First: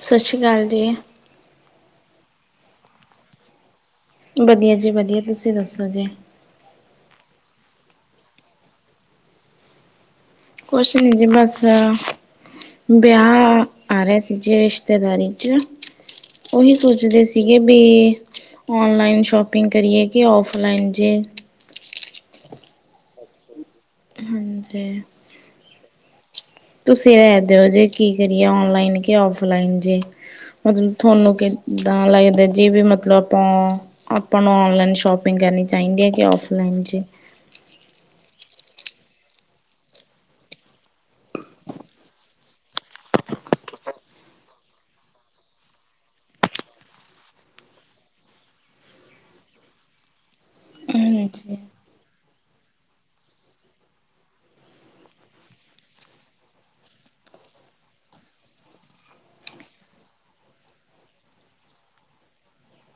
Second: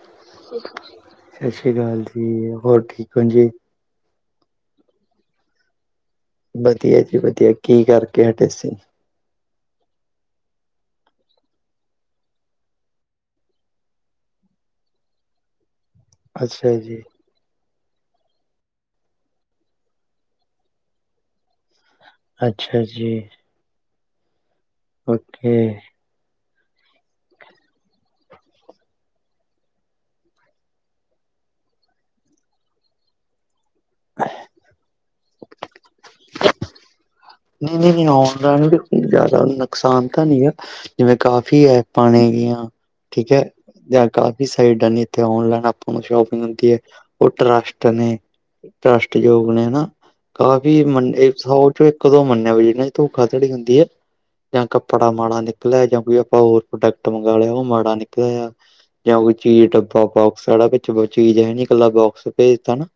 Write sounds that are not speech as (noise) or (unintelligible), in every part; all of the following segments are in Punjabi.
ਸਤਿ ਸ਼੍ਰੀ ਅਕਾਲ ਜੀ ਸਸ ਸ੍ਰੀ ਕਾਲ ਜੀ ਹੋਰ ਠੀਕ ਹੋ ਜੀ? ਵਧੀਆ ਜੀ ਵਧੀਆ ਤੁਸੀਂ ਦੱਸੋ ਜੀ? ਵਧੀਆ ਜੀ ਵਧੀਆ ਕੀ ਕਰਕੇ ਹਟੇ ਸੀ। ਕੁਛ ਨੀ ਜੀ ਬਸ ਵਿਆਹ ਆ ਰਿਹਾ ਸੀ ਜੇ ਰਿਸ਼ਤੇਦਾਰੀ ਚ, ਅੱਛਾ ਉਹੀ ਜੀ, ਸੋਚਦੇ ਸੀ ਬੀ ਵੀ ਔਨਲਾਈਨ ਸ਼ੋਪਿੰਗ ਕਰੀਏ ਕਿ ਔਫਲਾਈਨ ਜੀ। ਅੱਛਾ ਜੀ। ਹਾਂਜੀ ਕੀ ਤੁਸੀ ਐ ਦਿਓ ਜੇ ਕੀ ਕਰੀਏ ਓਨਲਾਈਨ ਕਿ ਔਫਲਾਈਨ ਜੀ। ਮਤਲਬ ਤੁਹਾਨੂੰ ਕਿੱਦਾ ਲੱਗਦਾ ਜੇ ਵੀ ਮਤਲਬ ਆਪਾ ਆਪਾ ਨੂੰ ਔਨਲਾਈਨ ਸ਼ੋਪਿੰਗ ਕਰਨੀ ਚਾਹੀਦੀ ਹੈ ਕੀ ਆਫਲਾਈਨ ਜੀ। ਨਈ-ਨਈ ਆਨਲਾਈਨ ਨੀ ਜਾਦਾ ਨੁਕਸਾਨ ਤਾ ਨੀ ਗਾ। ਜਿਵੇਂ ਕਾਫੀ ਹੈ ਪਾਣੀ ਦੀਆ ਠੀਕ ਹੈ। ਜਾ ਕਾਫੀ ਸਾਈਡਾ ਨੇ ਇੱਥੇ ਔਨਲਾਈਨ ਆਪਾ ਨੂੰ ਸ਼ੋਪਿੰਗ ਹੁੰਦੀ ਹੈ ਉਤ ਟਰਸਟ ਨੇ। ਟਰੱਸਟ ਯੋ ਨੇ ਹਨਾ ਕਾਫੀ ਮੰਨ ਹਾਂਜੀ ਸੌਚ ਕਦੋਂ ਮੰਨਿਆ ਵੀ ਇਨ੍ਹਾਂ ਦੀ ਧੋਖਾਧੜੀ ਹੁੰਦੀ ਹੈ। ਜਾ ਕੱਪੜਾ ਮਾੜਾ ਨਿਕਲਿਆ ਜਾ ਕੋਈ ਆਪਾ ਹੋਰ ਪ੍ਰੋਡਕਟ ਮੰਗ ਲਿਆ ਉਹ ਮਾੜਾ ਨਿਕਲਿਆ। ਜਾਂ ਕੋਈ ਚੀਜ਼ ਡੱਬਾ ਬੋਕਸਾ ਚੀਜ਼ ਹੈ ਨੀ ਇਕੱਲਾ ਬੋਕਸ ਭੇਜਤਾ ਨਾ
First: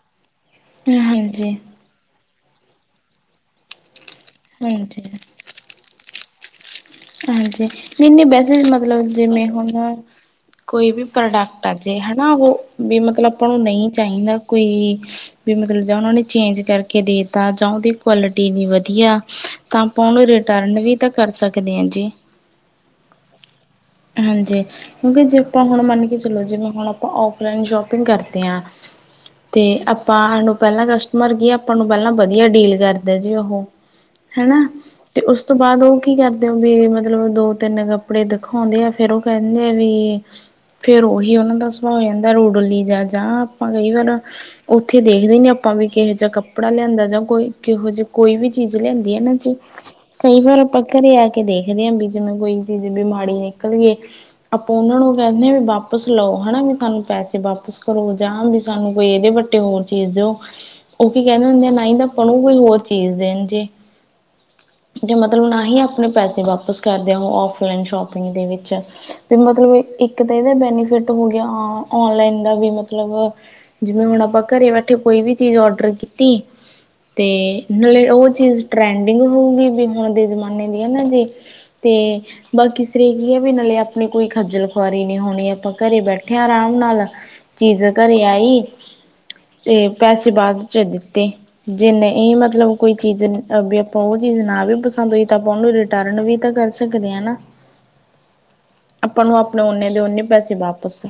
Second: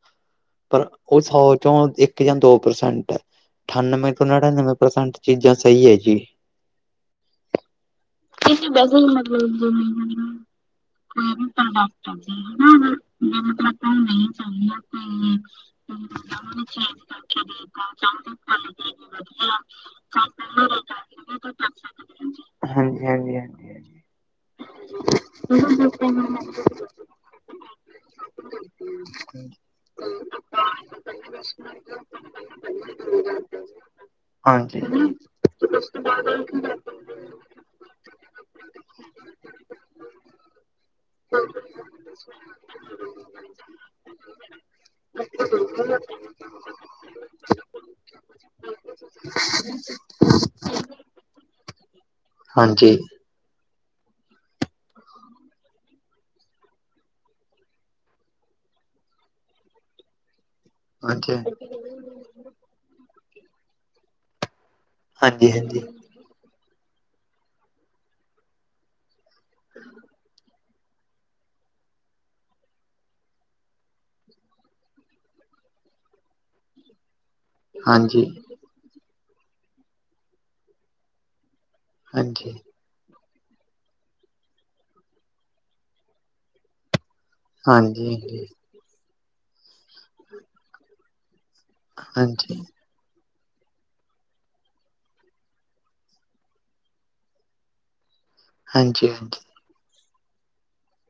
ਪਰ ਉਹ ਹਾਂਜੀ ਸੌ ਚੋਂ ਇੱਕ ਜਾਂ ਦੋ ਪ੍ਰਸੈਂਟ ਹੈ। ਅਠਾਨਵੇਂ ਮੈਂ ਨੜਿੰਨਵੇਂ ਹਾਂਜੀ ਪ੍ਰਸੰਟ ਚੀਜ਼ਾਂ ਸਹੀ ਹੈ ਜੀ। ਹਾਂਜੀ ਨਹੀ-ਨਹੀ ਇਹ ਵੈਸੇ ਤਾਂ ਮਤਲਬ ਹੀ ਜਿਵੇਂ ਹੁਣ- ਕੋਈ ਕੋਈ ਵੀ ਪ੍ਰੋਡਕਟ ਆ ਜੇ ਹਨਾ ਉਹ ਵੀ ਮਤਲਬ ਤੁਹਾਨੂੰ ਨੂੰ ਨਹੀਂ ਚਾਹੀਦਾ ਕੋਈ ਵੀ ਮਤਲਬ ਜਾਂ ਉਹਨਾਂ ਨੇ ਚੇਂਜ ਕਰਕੇ ਦੇਤਾ ਜਾਂ ਉਹਦੀ ਕੁਆਲਿਟੀ ਨੀ ਵਧੀਆ ਤਾਂ ਆਪਾਂ ਉਹਨੂੰ ਰਿਟਰਨ ਵੀ ਤਾਂ ਕਰ ਸਕਦੇ ਹਾਂ ਜੀ। ਹਾਂਜੀ ਹਾਂਜੀ ਹਾਂਜੀ ਕਿਉਂਕਿ ਜੇ ਆਪਾਂ ਹੁਣ ਮੰਨ ਕੇ ਚਲੋ ਜਿਵੇਂ ਹੁਣ ਆਪਾਂ ਔਫਲਾਈਨ ਸ਼ੋਪਿੰਗ ਕਰਦੇ ਆ- ਤੇ ਆਪਾਂ ਪਹਿਲਾਂ ਕਸਟਮਰ ਕੀ ਆਪਾਂ ਨੂੰ ਪਹਿਲਾਂ ਵਧੀਆ ਡੀਲ ਕਰ ਦੇ ਜੇ ਉਹ ਹਨਾ ਹਾਂਜੀ ਤੇ ਉਸ ਤੋਂ ਬਾਅਦ ਉਹ ਕੀ ਕਰ ਮਤਲਬ ਦੋ-ਤਿੰਨ ਕੱਪੜੇ ਦਿਖਾਉਂਦੇ ਆ ਫੇਰ ਉਹ ਕਹਿੰਦੇ ਆ ਵੀ ਫੇਰ ਉਹੀ ਉਹਨਾਂ ਦਾ ਸੁਭਾਅ ਹੋ ਜਾਂਦਾ ਰੁਡਲੀ ਜਾਂ-ਜਾਂ ਆਪਾਂ ਕਈ ਵਾਰ ਉੱਥੇ ਦੇਖਦੇ ਨਹੀਂ ਆਪਾਂ ਵੀ ਕਿਹੋ ਜਿਹਾ ਕੱਪੜਾ ਲਿਆਂਦਾ ਜਾਂ ਕੋਈ ਕਿਹੋ ਜਿ ਕੋਈ ਵੀ ਚੀਜ਼ ਲਿਆਂਦੀ ਹੈ ਨਾ ਜੀ ਕਈ ਵਾਰ ਆਪਾਂ ਘਰੇ ਆ ਕੇ ਦੇਖਦੇ ਹਾਂ ਵੀ ਜਿਵੇਂ ਕੋਈ ਚੀਜ਼ ਹਾਂਜੀ ਬਿ ਮਾੜੀ ਨਿਕਲ ਗਈ। ਆਪਾਂ ਉਹਨਾਂ ਨੂੰ ਕਹਿੰਦੇ ਹ ਵੀ ਵਾਪਿਸ ਲਓ ਹਨਾ ਵੀ ਸਾਨੂੰ ਪੈਸੇ ਵਾਪਿਸ ਕਰੋ ਜਾਂ ਵੀ ਸਾਨੂੰ ਕੋਈ ਇਹਦੇ ਵ ਤੇ ਹੋਰ ਚੀਜ਼ ਦਿਓ। (inaudible) ਉਹ ਕੀ ਕਹਿੰਦੇ ਹੁੰਦੇ ਆ ਨਹੀਂ ਤਾਂ ਆਪਣੂ ਕੋਈ ਹੋਰ ਚੀਜ਼ ਦੇਣ ਜੇ ਜ ਮਤਲਬ ਨਾ ਹੀ ਹਾਂਜੀ ਹਾਂਜੀ ਆਪ ਆਪਣੇ ਪੈਸੇ ਵਾਪਿਸ ਕਰਦੇ ਆ ਉਹ ਔਫਲਾਈਨ ਸ਼ੋਪਿੰਗ ਦੇ ਵਿੱਚ ਵੀ ਮਤਲਬ ਇੱਕ ਤਾਂ ਇਹਦੇ ਬੈਨੀਫਿਟ ਹੋ ਗਿਆ ਔਨਲਾਈਨ ਦਾ ਵੀ ਮਤਲਬ ਜਿਵੇਂ ਹੁਣ ਆਪਾਂ ਘਰੇ ਬੈਠੇ ਕੋਈ ਵੀ ਚੀਜ਼ ਔਡਰ ਕੀਤੀ ਤੇ ਹਾਂਜੀ ਉਹ ਚੀਜ਼ ਟਰੈਂਡਿੰਗ ਹੋਏਗੀ ਦਿਨੋਦਿਨ ਦੇ ਜ਼ਮਾਨੇ ਦੀ ਹੈ ਨਾ ਜੀ ਤੇ ਹਾਂਜੀ ਹਾਂਜੀ ਹਾਂਜੀ ਗੱਲ ਕੀਸ ਤਗੀ ਹੈ ਵੀ ਨਾਲੇ ਆਪਣੀ ਕੋਈ ਖੱਜਲ ਖੁਆਰੀ ਨੀ ਹੋਣੀ ਆਪਾਂ ਘਰੇ ਬੈਠੇ ਹਾਂ ਆਰਾਮ ਨਾਲ ਹਾਂਜੀ ਹਾਂਜੀ ਹਾਂਜੀ ਚੀਜ਼ ਹਾਂਜੀ ਘਰੇ ਹਾਂਜੀ ਆਈ ਤੇ ਪੈਸੇ ਬਾਅਦ ਚ ਦਿੱਤੇ ਜੇ ਨਹੀਂ ਮਤਲਬ ਕੋਈ ਚੀਜ਼ ਵੀ ਆਪਾਂ ਉਹ ਚੀਜ਼ ਨਾ ਵੀ ਪਸੰਦ ਹੋਈ ਤੇ ਉਹ ਨੂੰ ਰਿਟਰਨ ਵੀ ਤਾਂ ਕਰ ਸਕਦੇ ਆ ਨਾ ਆਪਾਂ ਨੂੰ ਆਪ ਉਨੇ ਦੇ ਉਨੇ ਪੈਸੇ ਵਾਪਸ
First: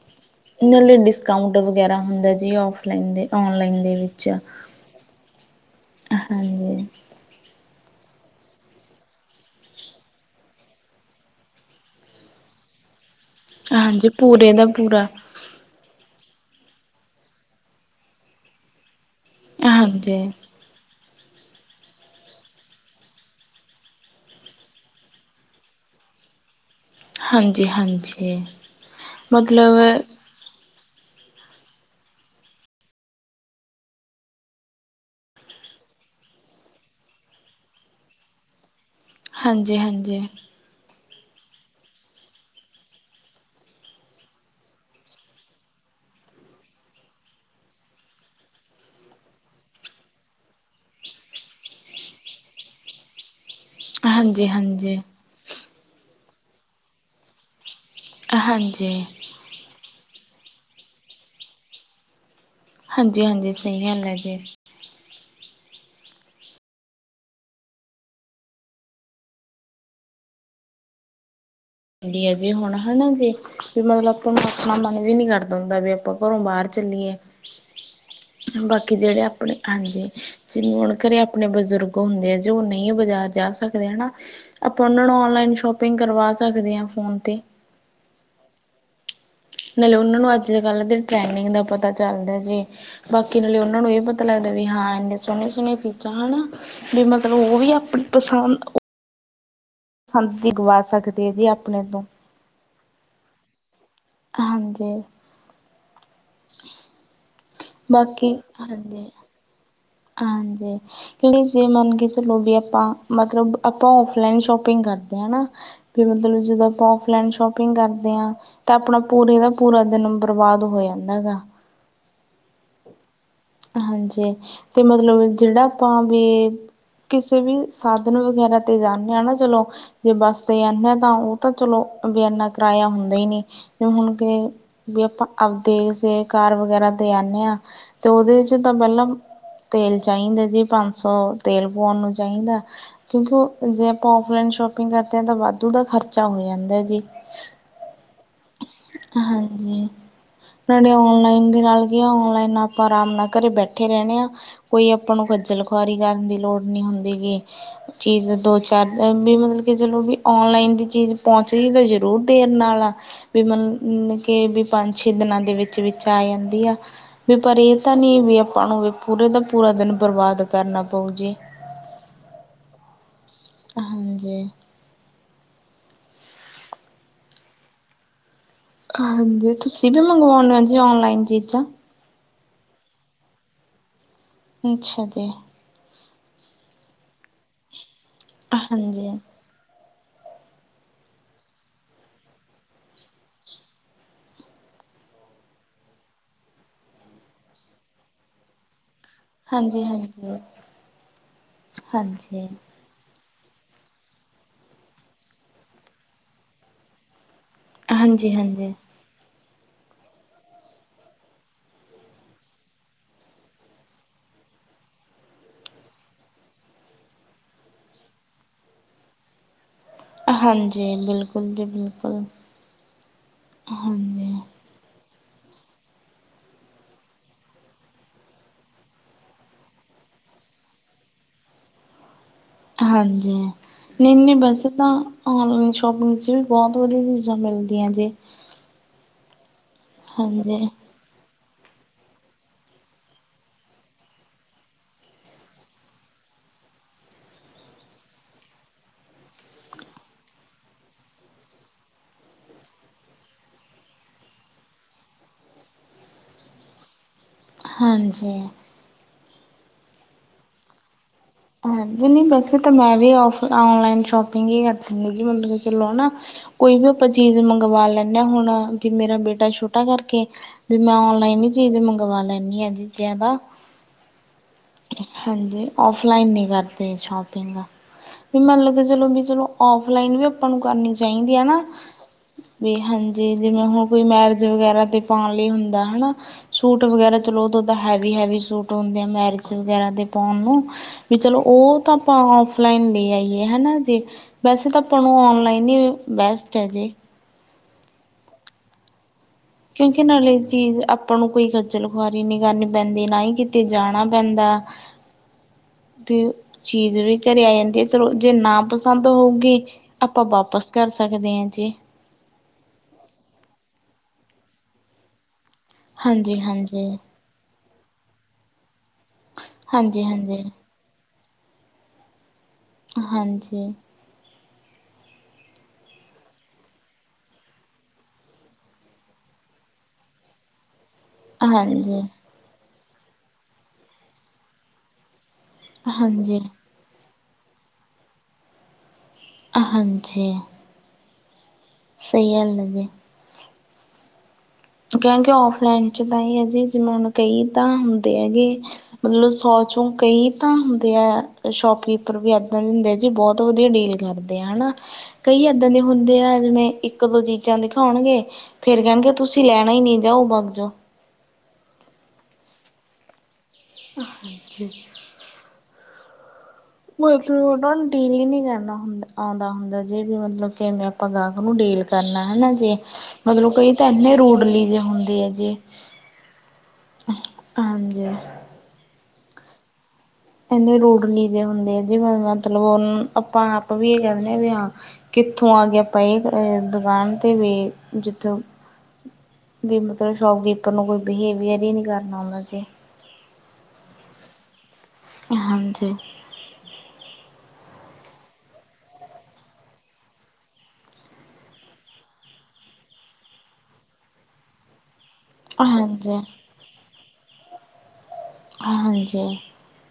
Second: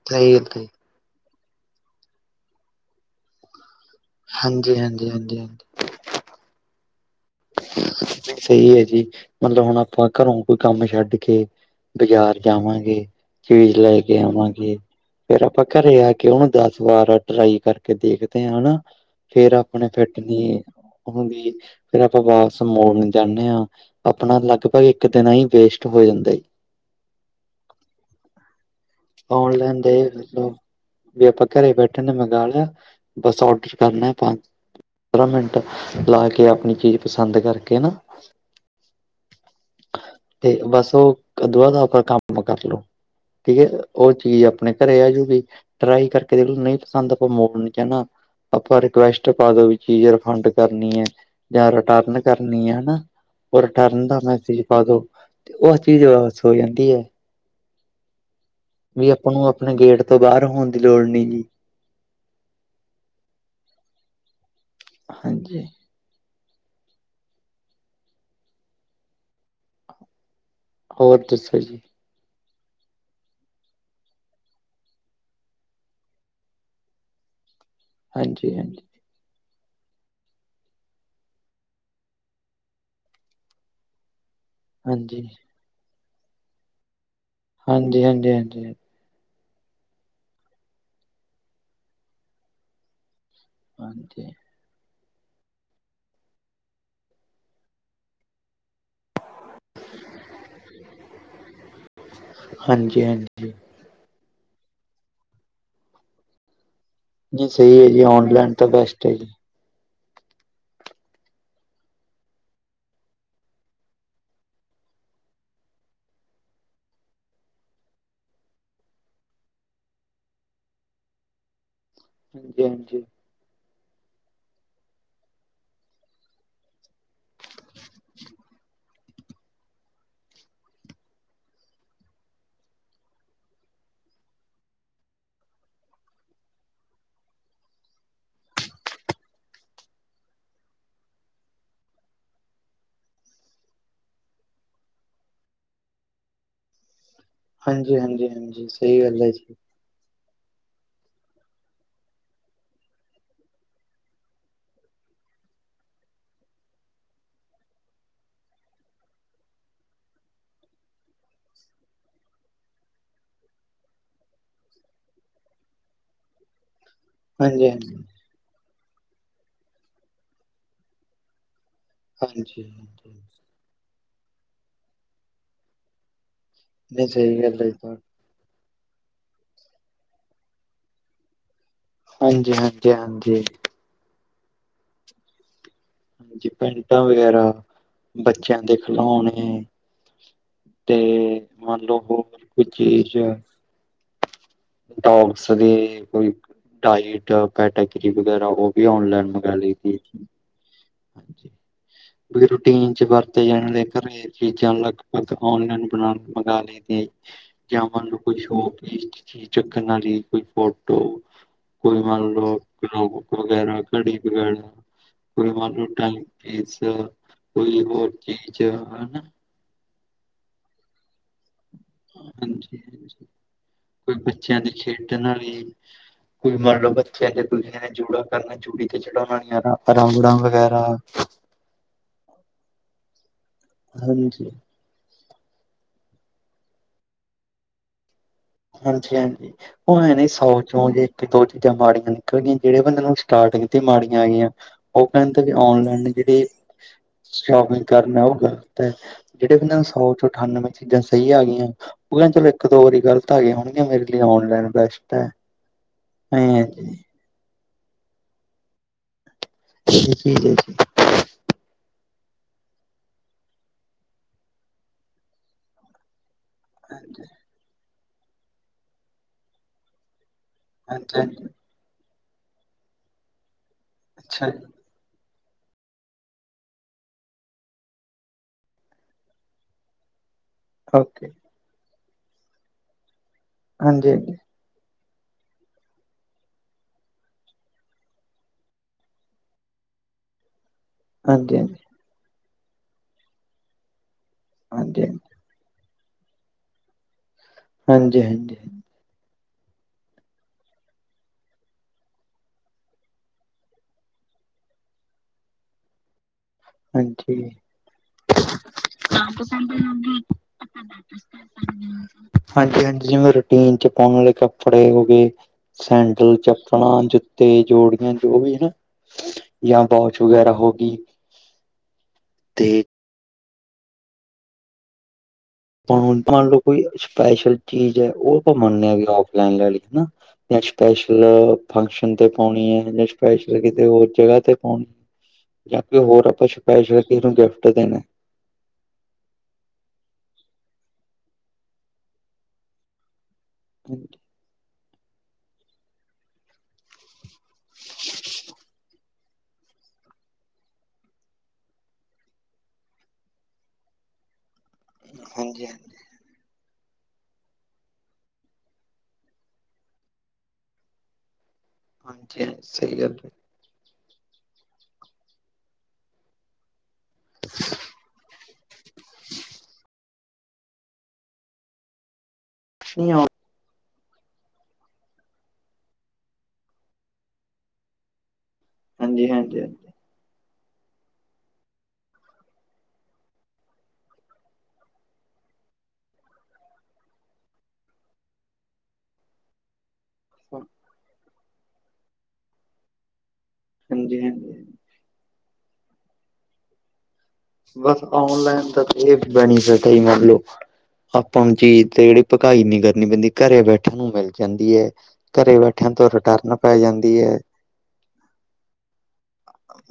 (unintelligible) ਉਹਨਾਂ ਲਈ ਡਿਸਕਾਊਂਟ ਵਗੈਰਾ ਹੁੰਦਾ ਜੀ ਔਫਲਾਈਨ ਦੇ ਔਨਲਾਈਨ ਦੇ ਵਿੱਚ ਹਾਂਜੀ-ਹਾਂਜੀ-ਹਾਂਜੀ-ਹਾਂਜੀ। ਹਾਂਜੀ। ਸਹੀ ਹੈ ਜੀ ਮਤਲਬ ਹੁਣ ਆਪਾਂ ਘਰੋਂ ਕੋਈ ਕੰਮ ਛੱਡ ਕੇ ਬਾਜ਼ਾਰ ਜਾਵਾਂਗੇ ਚੀਜ਼ ਲੈ ਹਾਂਜੀ ਕੇ ਪੂਰੇ ਦਾ ਆਵਾਂਗੇ। ਪੂਰਾ ਫਿਰ ਆਪਾਂ ਘੱਰੇ ਆ ਕੇ ਉਹਨੂੰ ਦਸ ਵਾਰ ਟਰਾਈ ਕਰਕੇ ਦੇਖਦੇ ਆ ਨਾ ਫੇਰ ਆਪਣੇ ਫਿੱਟ ਹਾਂਜੀ ਦੀ ਹੂੰਦੀ ਫਿਰ ਆਪਾਂ ਵਾਪਸ ਮੋੜਨ ਜਾਂਣੇ ਆ ਆਪਣਾ ਲਗਭੱਗ ਇੱਕ ਦਿਨ ਹੀ ਵੇਸਟ ਹੋ ਜਾਂਦਾ ਈ। ਹਾਂਜੀ-ਹਾਂਜੀ। ਔਨਲਾਈਨ ਦੇ (unintelligible) ਵੀ ਆਪਾਂ ਘਰੇ ਬੈਠੇ ਨੇ ਮਗਾਲ ਲਿਆ ਬਸ ਔਡਰ ਕਰਨਾ ਪੰਜ ਪੰਦਰਾਂ ਮਿੰਟ ਲਾ ਕੇ ਆਪਣੀ ਚੀਜ਼ ਪਸੰਦ ਕਰਕੇ ਨਾ- ਹਾਂਜੀ-ਹਾਂਜੀ। ਤੇ ਬਸ ਉਹ ਅ ਦੁਆ ਦਾ ਉਪਰ ਕੰਮ ਕਰਲੋ ਠੀਕ ਏ। ਉਹ ਚੀਜ਼ ਆਪਣੇ ਘਰੇ ਆਜੂਗੀ ਟਰਾਈ ਕਰ ਕੇ ਦੇਖ ਲੋ ਨਹੀਂ ਪਸੰਦ ਆਪਾਂ ਮੋੜਣ ਨੀ ਜਾਣਾ। ਆਪਾਂ ਰਿਕੁਐਸਟ ਪਾ ਦੋ ਵੀ ਚੀਜ਼ ਰਿਫੰਡ ਕਰਨੀ ਐ। ਜਾਂ ਰਿਟਰਨ ਕਰਨੀ ਆ ਨਾ ਉਹ ਰਿਟਰਨ ਦਾ ਹਾਂਜੀ ਹਾਂਜੀ ਮੈਸੇਜ ਪਾ ਦੋ। ਹਾਂਜੀ ਤੇ ਉਸ ਚੀਜ਼ ਵਾਪਸ ਹੋ ਜਾਂਦੀ ਹੈ। ਹਾਂਜੀ ਵੀ ਆਪਾਂ ਨੂੰ ਆਪਣੇ ਗੇਟ ਤੋਂ ਬਾਹਰ ਹੋਣ ਦੀ ਲੋੜ ਨਹੀਂ ਜੀ ਹਾਂਜੀ ਹਾਂਜੀ ਸਹੀ ਗੱਲ ਹੈ ਜੀ ਹਾਂਜੀ ਹੋਰ ਦੱਸੋ ਜੀ ਦੀ ਆ ਜੇ ਹੁਣ ਹਨਾ ਜੇ ਵੀ ਮਤਲਬ ਆਪਾਂ ਨੂੰ ਆਪਣਾ ਮਨ ਵੀ ਨੀ ਕਰਦਾ ਹੁੰਦਾ ਵੀ ਆਪਾਂ ਘਰੋਂ ਬਾਹਰ ਚੱਲੀਏ (unintelligible) ਹਾਂਜੀ ਬਾਕੀ ਜਿਹੜੇ ਆਪਣੇ ਹਾਂਜੀ ਜਿਵੇਂ ਹੁਣ ਘਰੇ ਆਪਣੇ ਬਜ਼ੁਰਗ ਹੁੰਦੇ ਆ ਜੇ ਉਹ ਨਹੀਂ ਬਾਜ਼ਾਰ ਜਾ ਸਕਦੇ ਹਨਾ ਆਪਾਂ ਉਹਨਾਂ ਨੂੰ ਹਾਂਜੀ ਔਨਲਾਈਨ ਸ਼ੋਪਿੰਗ ਕਰਵਾ ਸਕਦੇ ਹਾਂ ਫ਼ੋਨ 'ਤੇ ਹਾਂਜੀ ਹਾਂਜੀ ਹਾਂਜੀ ਨਾਲੇ ਉਹਨਾਂ ਨੂੰ ਅੱਜ ਦੇ ਕੱਲ੍ਹ ਦੇ ਟਰੈਨਿੰਗ ਦਾ ਪਤਾ ਚੱਲਦਾ ਜੇ ਬਾਕੀ ਨਾਲੇ ਉਹਨਾਂ ਨੂੰ ਇਹ ਪਤਾ ਹਾਂਜੀ ਲੱਗਦਾ ਹੁੰਦਾ ਵੀ ਹਾਂ ਇੰਨੇ ਸੋਹਣੀਆਂ ਸੋਹਣੀਆਂ ਚੀਜ਼ਾਂ ਹਨਾ ਵੀ ਮਤਲਬ ਉਹ ਵੀ ਆਪਣੀ ਪਸੰਦ। ਪਸੰਦ ਹੀ ਗਵਾ ਸਕਦੇ ਆ ਜੀ ਆਪਣੇ ਤੋਂ। ਹਾਂਜੀ ਹਾਂਜੀ। ਹਾਂਜੀ। ਹੂੰ। ਨਹੀਂ ਸਹੀ ਹੈ ਜੀ ਔਨਲਾਈਨ ਤਾਂ ਬੈਸਟ ਹੈ ਜੀ। ਹਾਂਜੀ। ਕਿ ਜੇ ਮੰਨ ਕੇ ਚਲੋ ਵੀ ਆਪਾਂ ਮਤਲਬ ਆਪਾਂ ਔਫਲਾਈਨ ਸ਼ੋਪਿੰਗ ਕਰਦੇ ਹਾਂ ਹਨਾ। ਵੀ ਮਤਲਬ ਜਦੋਂ ਆਪਾਂ ਔਫਲਾਈਨ ਸ਼ੋਪਿੰਗ ਕਰਦੇ ਹਾਂ। ਤਾਂ ਆਪਣਾ ਪੂਰੇ ਦਾ ਪੂਰਾ ਦਿਨ ਬਰਬਾਦ ਹੋ ਜਾਂਦਾ ਗਾ। ਹਾਂਜੀ ਹਾਂਜੀ। ਹਾਂਜੀ ਤੇ ਮਤਲਬ ਜਿਹੜਾ ਆਪਾਂ ਵੀ। ਕਿਸੇ ਵੀ ਸਾਧਨ ਵਗੈਰਾ ਤੇ ਜਾਂਦੇ ਹਾਂ ਨਾ ਚਲੋ ਜੇ ਬੱਸ ਤੇ ਆਦੇ ਤਾਂ ਉਹ ਤਾਂ ਚਲੋ ਇਨਾ ਕਰਾਇਆ ਹੁੰਦਾ ਹੀ ਨ ਜ ਹੁਣ ਕੇ ਵੀ ਆਪਾਂ ਆਪਦੇੇ ਕਾਰ ਵਗੈਰਾ ਦੇ ਆਦੇ ਹਾਂ ਤੇ ਉਹਦੇ ਚ ਤਾਂ ਪਹਿਲਾਂ ਤੇਲ ਚਾਹੀਦਾ ਜੀ ਪੰਜ ਸੌ ਤੇਲ ਪਉਣ ਨੂੰ ਚਾਹੀਦਾ ਕਿਉਂਕਿ ਜੇ ਆਪਾਂ ਫਲਾਈਨ ਸ਼ੋਪਿੰਗ ਕਰਦੇ ਹਾਂ ਤਾਂ ਵਾਧੂ ਦਾ ਖਰਚਾ ਹੋ ਜਾਂਦਾ ਜੀ ਹਾਂਜੀ ਹਾਂਜੀ ਹਾਂਜੀ ਸਹੀ ਗੱਲ ਹੈ ਜੀ ਲਨ ਨਾਲ ਲ ਆਪਾਂ ਆਰਾਮ ਨਾਲ ਘਰੇ ਬੈਠੇ ਰਹਿੰਣੇ ਹਾਂ ਕੋਈ ਆਪਾਂ ਨੂੰ ਖੱਜਲ ਖੁਆਰੀ ਕਰਨ ਦੀ ਲੋੜ ਨੀ ਹੁੰਦੀ ਗ ਚੀਜ਼ ਦੋ ਚਾਰ ਵੀ ਮਤਲਬ ਕਿ ਚਲੋ ਵੀ ਔਨਲਾਈਨ ਦੀ ਚੀਜ਼ ਪਹੁੰਚਦੀ ਤਾਂ ਜ਼ਰੂਰ ਦੇਰ ਨਾਲ ਆ ਵੀ ਮਤਲ ਕੇ ਵੀ ਪੰਜ ਛੇ ਦਿਨਾਂ ਦੇ ਵਿੱਚ ਵਿੱਚ ਆ ਜਾਂਦੀ ਆ ਵੀ ਪਰ ਹਾਂਜੀ ਇਹ ਤਾਂ ਹਾਂਜੀ ਨਹੀਂੀ ਵੀ ਆਪਾਂ ਨੂੰ ਵੀ ਪੂਰੇ ਦਾ ਪੂਰਾ ਦਿਨ ਬਰਬਾਦ ਕਰਨਾ ਪਊ ਜੇ ਹਾਂਜੀ ਹਾਂਜੀ (unintelligible) ਹਾਂਜੀ ਨਹੀਂ ਚਹੀ ਗੱਲ ਤੁ ਹਾਂਜੀ ਤੁਸੀਂ ਵੀ ਮੰਗਵਾਉਂਦੇ ਹੋ ਜੀ ਔਨਲਾਈਨ ਚੀਜ਼ਾਂ। ਹਾਂਜੀ ਹਾਂਜੀ ਹਾਂਜੀ। ਅੱਛਾ ਜੀ। ਹਾਂਜੀ ਪੈਂਟਾਂ ਵਗੈਰਾ ਬੱਚਿਆਂ ਦੇ ਹਾਂਜੀ ਖਿਲੋਣੇ। ਤੇ ਮੰਨ ਲਓ ਹੋਰ ਕੋਈ ਚੀਜ਼। ਟੌਕਸ ਦੀ ਕੋਈ। ਡਾਇਟ, ਕੈਟਾਗਰੀ ਵਗੈਰਾ ਉਹ ਵੀ ਔਨਲਾਈਨ ਵਗੈਰਾ। ਹਾਂਜੀ ਹਾਂਜੀ। ਤੁਸੀਂ ਹਾਂਜੀ ਰੋਟੀ। ਕਈ ਇੰਝ ਵਰਤੇ ਜਾਣ ਵਾਲੇ ਘਰੇ ਚੀਜ਼ਾਂ ਲਗਪਗ ਔਨਲਾਈਨ ਬਣਾ ਮੰਗਾ ਲਈਦੀਆਂ। ਜਾਂ ਮੰਨ ਲਓ ਹਾਂਜੀ ਕੋਈ ਹਾਂਜੀ ਸ਼ੋਪੀਸ ਚੀਜ਼ ਚੱਕਣ ਵਾਲੀ ਕੋਈ ਫੋਟੋ। ਕੋਈ ਮੰਨ ਲਓ ਕਲੋਕ ਵਗੈਰਾ, ਘੜੀ ਵਗੈਰਾ। ਕੋਈ ਮੰਨ ਲਓ ਟਾਈਮ ਪੀਸ, ਕੋਈ ਹੋਰ ਚੀਜ਼ ਹੈਨਾ। ਹਾਂਜੀ ਬਿਲਕੁਲ ਜੀ ਬਿਲਕੁਲ ਹਾਂਜੀ ਹਾਂਜੀ ਕੋਈ ਹਾਂਜੀ। ਬੱਚਿਆਂ ਦੀ ਖੇਡਣ ਲਈ, ਕੋਈ ਮੰਨ ਲਓ ਬੱਚਿਆਂ ਦੀ ਜਾਂ ਕਿਸੇ ਨੇ ਜੂੜਾ ਕਰਨਾ। ਜੂੜੀ ਤੇ ਛੱਡਾਨਉਣ ਵਾਲੀਆਂ ਨਾ, ਅੜਾਣਾ ਵਗੈਰਾ। ਹਾਂਜੀ ਹਾਂਜੀ ਨਹੀਂ ਨਹੀਂ ਹਾਂਜੀ ਬਸ। ਤਾਂ ਔਨਲਾਈਨ ਸ਼ੋਪਿੰਗ ਵਿੱਚ ਵੀ, ਬਹੁਤ ਵਧੀਆ ਚੀਜ਼ਾਂ ਮਿਲਦੀਆਂ ਜੀ। ਹਾਂਜੀ ਹਾਂਜੀ, ਉਹ ਆਏਂ ਨਾ ਹਾਂਜੀ ਸੌਚ ਜੇ। ਕਿ ਦੋ ਚੀਜ਼ਾਂ ਮਾੜੀਆਂ ਨਿਕਲ ਗੀਆਂ, ਜਿਹੜੇ ਬੰਦੇ ਨੂੰ ਸਟਾਰਟਿੰਗ ਤੇ ਮਾੜੀਆਂ ਆਇਆਂ। ਉਹ ਕਹਿੰਦਾ ਵੀ ਔਨਲਾਈਨ ਜਿਹੜੀ ਸ਼ੋਪਿੰਗ ਕਰਨਾ ਆਊਂਗਾ ਤੇ। ਜਿਹੜੇ ਕਹਿੰਦੇ ਸੌ ਚੋਂ ਅਠਾਨਵੇਂ ਚੀਜ਼ਾਂ ਸਹੀ ਆ ਗਈਆਂ, ਉਹ ਕਹਿੰਦੇ ਚਲੋ ਇੱਕ ਦੋ ਵਾਰੀ ਗੱਲ। ਸਹੀ ਆ ਗਈਆਂ ਹੋਣਗੀਆਂ, ਮੇਰੇ ਲਈ ਔਨਲਾਈਨ ਬੈਸਟ ਹੈ, ਆਏਂ ਜੀ। ਹਾਂਜੀ। ਹੀ ਹੀ ਹੀ ਹਾਂਜੀ, ਨਹੀਂ ਵੈਸੇ ਤਾਂ ਮੈਂ ਵੀ ਔਫਲਾਈਨ ਔਨਲਾਈਨ ਸ਼ੋਪਿੰਗ ਹੀ ਕਰ ਦਿੰਦੀ ਜੀ, ਮੰਨ ਕੇ ਚੱਲੋ ਹੜਾਂ। ਕੋਈ ਵੀ ਆਪਾਂ ਹਾਂਜੀ ਚੀਜ਼ ਮੰਗਵਾ ਲੈਂਨੇ ਆ ਹੁਣ, ਵੀ ਮੇਰਾ ਬੇਟਾ ਛੋਟਾ ਕਰਕੇ ਵੀ ਮੈਂ ਔਨਲਾਈਨ ਹਾਂਜੀ ਈ ਚੀਜ਼ ਮੰਗਵਾ ਲੈਂਨੀ ਆ ਜੀ, ਜਾਯਾਦਾ ਅੱਛਾ। ਹਾਂਜੀ ਔਫਲਾਈਨ ਨੀ ਕਰਦੇ ਸ਼ੋਪਿੰਗ। ਵੀ ਮੈਂਨੂੰ ਲੱਗਦਾ ਚਲੋ, ਵੀ ਚਲੋ ਔਫਲਾਈਨ ਆ ਆਪਾਂ ਨੂੰ ਕਰਨੀ ਓਕੇ ਚਾਈਦੀ ਐ ਨਾ, ਵੀ ਹਾਂਜੀ ਜਿਵੇਂ ਹੋਗਈ ਹਾਂਜੀ ਮੈਰਿਜ ਵਗੈਰਾ ਤੇ ਪਾਣ ਲਈ ਹੁੰਦਾ ਹੈਨਾ, ਸੂਟ ਵਗੈਰਾ ਚਲੋ ਉਦੋਂ ਹੈਵੀ-ਹੈਵੀ ਸੂਟ ਹੁੰਦੇ ਆ ਮੈਰਿਜ ਜ ਵਗੈਰਾ ਦੇ ਪੋਣ ਨੂੰ, ਵੀ ਚਲੋ ਹਾਂਜੀ ਹਾਂਜੀ ਓ ਤਾਂ ਆਪਾਂ ਔਫਲਾਈਨ ਲੇ ਆਈਏ ਹੈਨਾ ਜੇ ਵੈਸੇ ਤਾਂ ਆਪਾਂ ਹਾਂਜੀ ਨੂੰ ਔਨਲਾਇਨ ਈ ਬੈਸਟ ਐ ਜੀ। ਹਾਂਜੀ-ਹਾਂਜੀ ਹਾਂ ਕਿਉਂਕਿ ਨਾਲੇ ਚੀਜ਼ ਆਪਾਂ ਨੂੰ ਕੋਈ ਖੱਜਲ ਖੁਆਰੀ ਨਹੀਂ ਕਰਨੀ ਪੈਂਦੀ, ਨਾ ਹੀ ਕਿਤੇ ਜਾਣਾ ਪੈਂਦਾ। ਹੂੰ। (unintelligible) ਵੀ ਉਹ ਚੀਜ਼ ਵੀ ਘਰੇ ਆ ਜਾਂਦੀ ਆ, ਚਲੋ ਜੇ ਨਾ ਪਸੰਦ ਹੋਊਗੀ ਆਪਾਂ ਹਾਂਜੀ ਵਾਪਸ। ਕਰ ਸਕਦੇ ਹਾਂ ਜੀ। ਹਾਂਜੀ ਹਾਂਜੀ ਜਿਵੇਂ ਰੂਟੀਨ 'ਚ ਪਾਉਣ ਵਾਲੇ ਕੱਪੜੇ ਹੋ ਗਏ, ਸੈਂਡਲ, ਹਾਂਜੀ ਹਾਂਜੀ ਚੱਪਲਾਂ, ਜੁੱਤੀ। ਤੇ ਜੋੜੀਆਂ ਜੋ ਵੀ ਹੈਂ, ਜਾਂ ਹਾਂਜੀ ਵਾਚ ਹਾਂਜੀ ਵਗੈਰਾ ਹੋ ਗਈ। ਤੇ। ਹਾਂਜੀ। ਤਾਂ ਹੁਣ ਮੰਨ ਲਓ ਕੋਈ ਸਪੈਸ਼ਲ ਚੀਜ਼ ਹੈ, ਉਹ ਆਪਾਂ ਮੰਨਦੇ ਹਾਂ ਵੀ ਔਫਲਾਈਨ ਲੈ ਲੋ ਹੈਨਾ। ਜਾਂ ਸਪੈਸ਼ਲ ਹਾਂਜੀ ਫੰਕਸ਼ਨ ਤੇ। ਪਾਉਣੀ ਹੈ, ਜਾਂ ਸਪੈਸ਼ਲ ਕਿਤੇ ਹੋਰ ਜਗ੍ਹਾ ਤੇ ਪਾਉਣੀ ਹੈ, ਜਾਂ ਕੋਈ ਹੋਰ ਹਾਂਜੀ ਆਪਾਂ। ਸਪੈਸ਼ਲ ਕਿਸੇ ਨੂੰ ਗਿਫਟ ਦੇਣਾ। ਹਾਂਜੀ। ਸਹੀ ਗਲ ਐ ਜੀ (unintelligible) ਕੈਂ ਕੇ ਔਫਲਾਈਨ ਚ ਤਾਂ ਏ ਐ ਜੀ, ਜਿਵੇਂ ਹੁਣ ਕਈ ਤਾਂ ਹੁੰਦੇ ਐਗੇ ਮਤਲਬ ਸੌ ਚੋਂ ਕਈ ਤਾਂ ਹੁੰਦੇ ਐ, ਸ਼ੋਪਕੀਪਰ ਵੀ ਏਦਾਂ ਦੇ ਹੁੰਦੇ ਐ ਜੀ, ਬੋਤ ਵਧੀਆ ਡੀਲ ਕਰ ਤੇ ਹੈਨਾ ਕਈ ਹਾਂਜੀ ਹਾਂਜੀ ਏਦਾਂ ਦੇ ਹੁੰਦੇ ਆ, ਜਿਵੇਂ ਇੱਕ ਦੋ ਚੀਜ਼ਾਂ ਦਿਖਾਓਣਗੇ ਫੇਰ ਕੈਣਗੇ ਤੁਸੀਂ ਲੈਣਾ ਈ ਨੀ, ਜਾਓ ਭਾਗ ਜੋ। ਹਾਂਜੀ ਹਾਂਜੀ ਸਈ ਗੱਲ। ਹਾਂਜੀ। ਮਤਲਬ ਓਨਾ ਨੂੰ ਡੀਲ ਈ ਨੀ ਕਰਨਾ ਹੁੰਦਾ ਔਂਦਾ ਹੁੰਦਾ ਜੇ। ਜੇ ਮਤਲਬ ਕਿਵੇਂ ਆਪਾਂ ਗਾਹਕ ਨੂੰ ਡੀਲ ਕਰਨਾ ਹੈਨਾ ਜੀ, ਨਹੀਂ ਆ- ਮਤਲਬ ਕਈ ਤਾਂ ਐਨੇ ਰੂਡਲੀ ਜੇ ਹੁੰਦੇ ਐ ਜੇ ਹਾਂਜੀ। ਹਾਂਜੀ-ਹਾਂਜੀ ਐਨੇ ਰੂਡਲੀ ਦੇ ਹੁੰਦੇ ਆ, ਜਿਵੇਂ ਮਤਲਬ ਆਪਾਂ ਆਪ ਵੀ ਏ ਕੈ ਦਿੰਨੇ ਆ ਵੀ ਹਾਂ ਕਿੱਥੋਂ ਆ ਗਏ ਪਏ ਦੁਕਾਨ ਤੇ ਵੀ ਜਿੱਥੋਂ (inaudible) ਵੀ ਮਤਲਬ ਸ਼ੋਪਕੀਪਰ ਨੂੰ ਕੋਈ ਬਿਹੇਵੀਅਰ ਈ ਨੀ ਕਰਨਾ ਆਂਦਾ ਜੇ। ਹਾਂਜੀ-ਹਾਂਜੀ ਹਾਂਜੀ। ਬਸ ਔਨਲਾਈਨ ਤਾਂ ਜੀ ਏਹ ਬੈਨੀਫਿਟ ਆ ਜੀ ਮੰਨ ਲਓ ਆਪਾਂ ਨੂੰ ਚੀਜ਼ ਤੇ ਜੇੜੀ ਪਕਾਈ ਨੀ ਕਰਨੀ ਪੈਂਦੀ ਘਰੇ ਬੈਠਣ ਨੂੰ ਮਿਲ ਜਾਂਦੀ ਹੈ। ਘਰੇ ਬੈਠਿਆਂ ਤੋਂ ਹਾਂਜੀ ਰਿਟਰਨ ਪੈ ਜਾਂਦੀ ਹੈ। ਹਾਂਜੀ ਹਾਂਜੀ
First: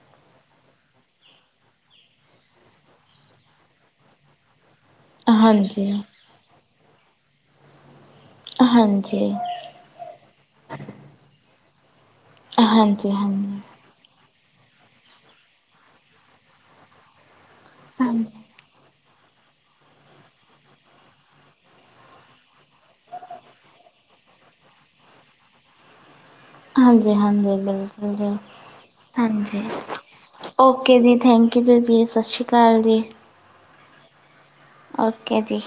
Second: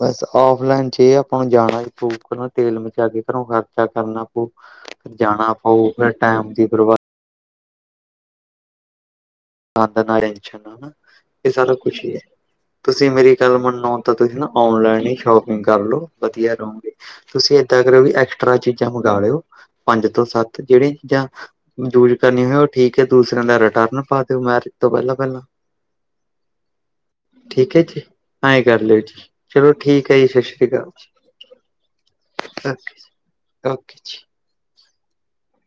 ਬਸ ਔਫਲਾਈਨ ਚ ਏ ਆ ਆਪਾਂ ਨੂੰ ਜਾਣਾ ਪਉ ਤੇਲ ਬਚਾ ਕੇ ਘਰੋਂ ਖਰਚਾ ਕਰਨਾ ਪੂ। ਜਾਣਾ ਪਾਊ ਹਾਂਜੀ ਫਿਰ ਟਾਈਮ ਦੀ ਬਰਬਾਦੀ ਹਾਂਜੀ। ਆਨੰਦ (unintelligible) ਸਾਨੂੰ ਖੁਸ਼ੀ ਹੈ ਤੁਸੀਂ ਹਾਂਜੀ ਮੇਰੀ ਗੱਲ ਹਾਂਜੀ ਮੰਨ ਲਓ ਤਾਂ ਤੁਸੀਂ ਨਾ ਔਨਲਾਈਨ ਈ ਸ਼ੋਪਿੰਗ ਕਰ ਲੋ ਵਧੀਆ ਰਓਂਗੇ ਤੁਸੀਂ ਏਦਾਂ ਕਰੋ ਵੀ ਐਕਸਟਰਾ ਚੀ- ਚੀਜ਼ਾਂ ਮੰਗ ਲਿਓ ਪੰਜ ਤੋਂ ਸੱਤ ਜੇਡੀਆ ਚੀਜ਼ਾਂ ਯੂਜ ਕਰਨੀ ਹੋਏ ਉਹ ਠੀਕ ਹੈ ਦੂਸਰਿਆਂ ਦਾ ਰਿਟਰਨ ਪਾ ਦਿਓ ਮੈਰਿਜ ਤੋਂ ਪਹਿਲਾਂ ਪਹਿਲਾਂ (inaudible) ਹਾਂਜੀ ਹਾਂਜੀ ਠੀਕ ਹੈ ਬਿਲਕੁਲ ਜੀ ਐਏਂ ਕਰ ਲਿਓ ਜੀ ਹਾਂਜੀ ਚਲੋ ਠੀਕ ਹੈ ਜੀ ਸਤਿ ਸ਼੍ਰੀ ਅਕਾਲ ਓਕੇ ਜੀ ਥੈਂਕ ਜੀਜਾ ਜੀ ਸਤਿ ਸ਼੍ਰੀ ਅਕਾਲ ਜੀ ਓਕੇ ਜੀ ਓਕੇ ਜੀ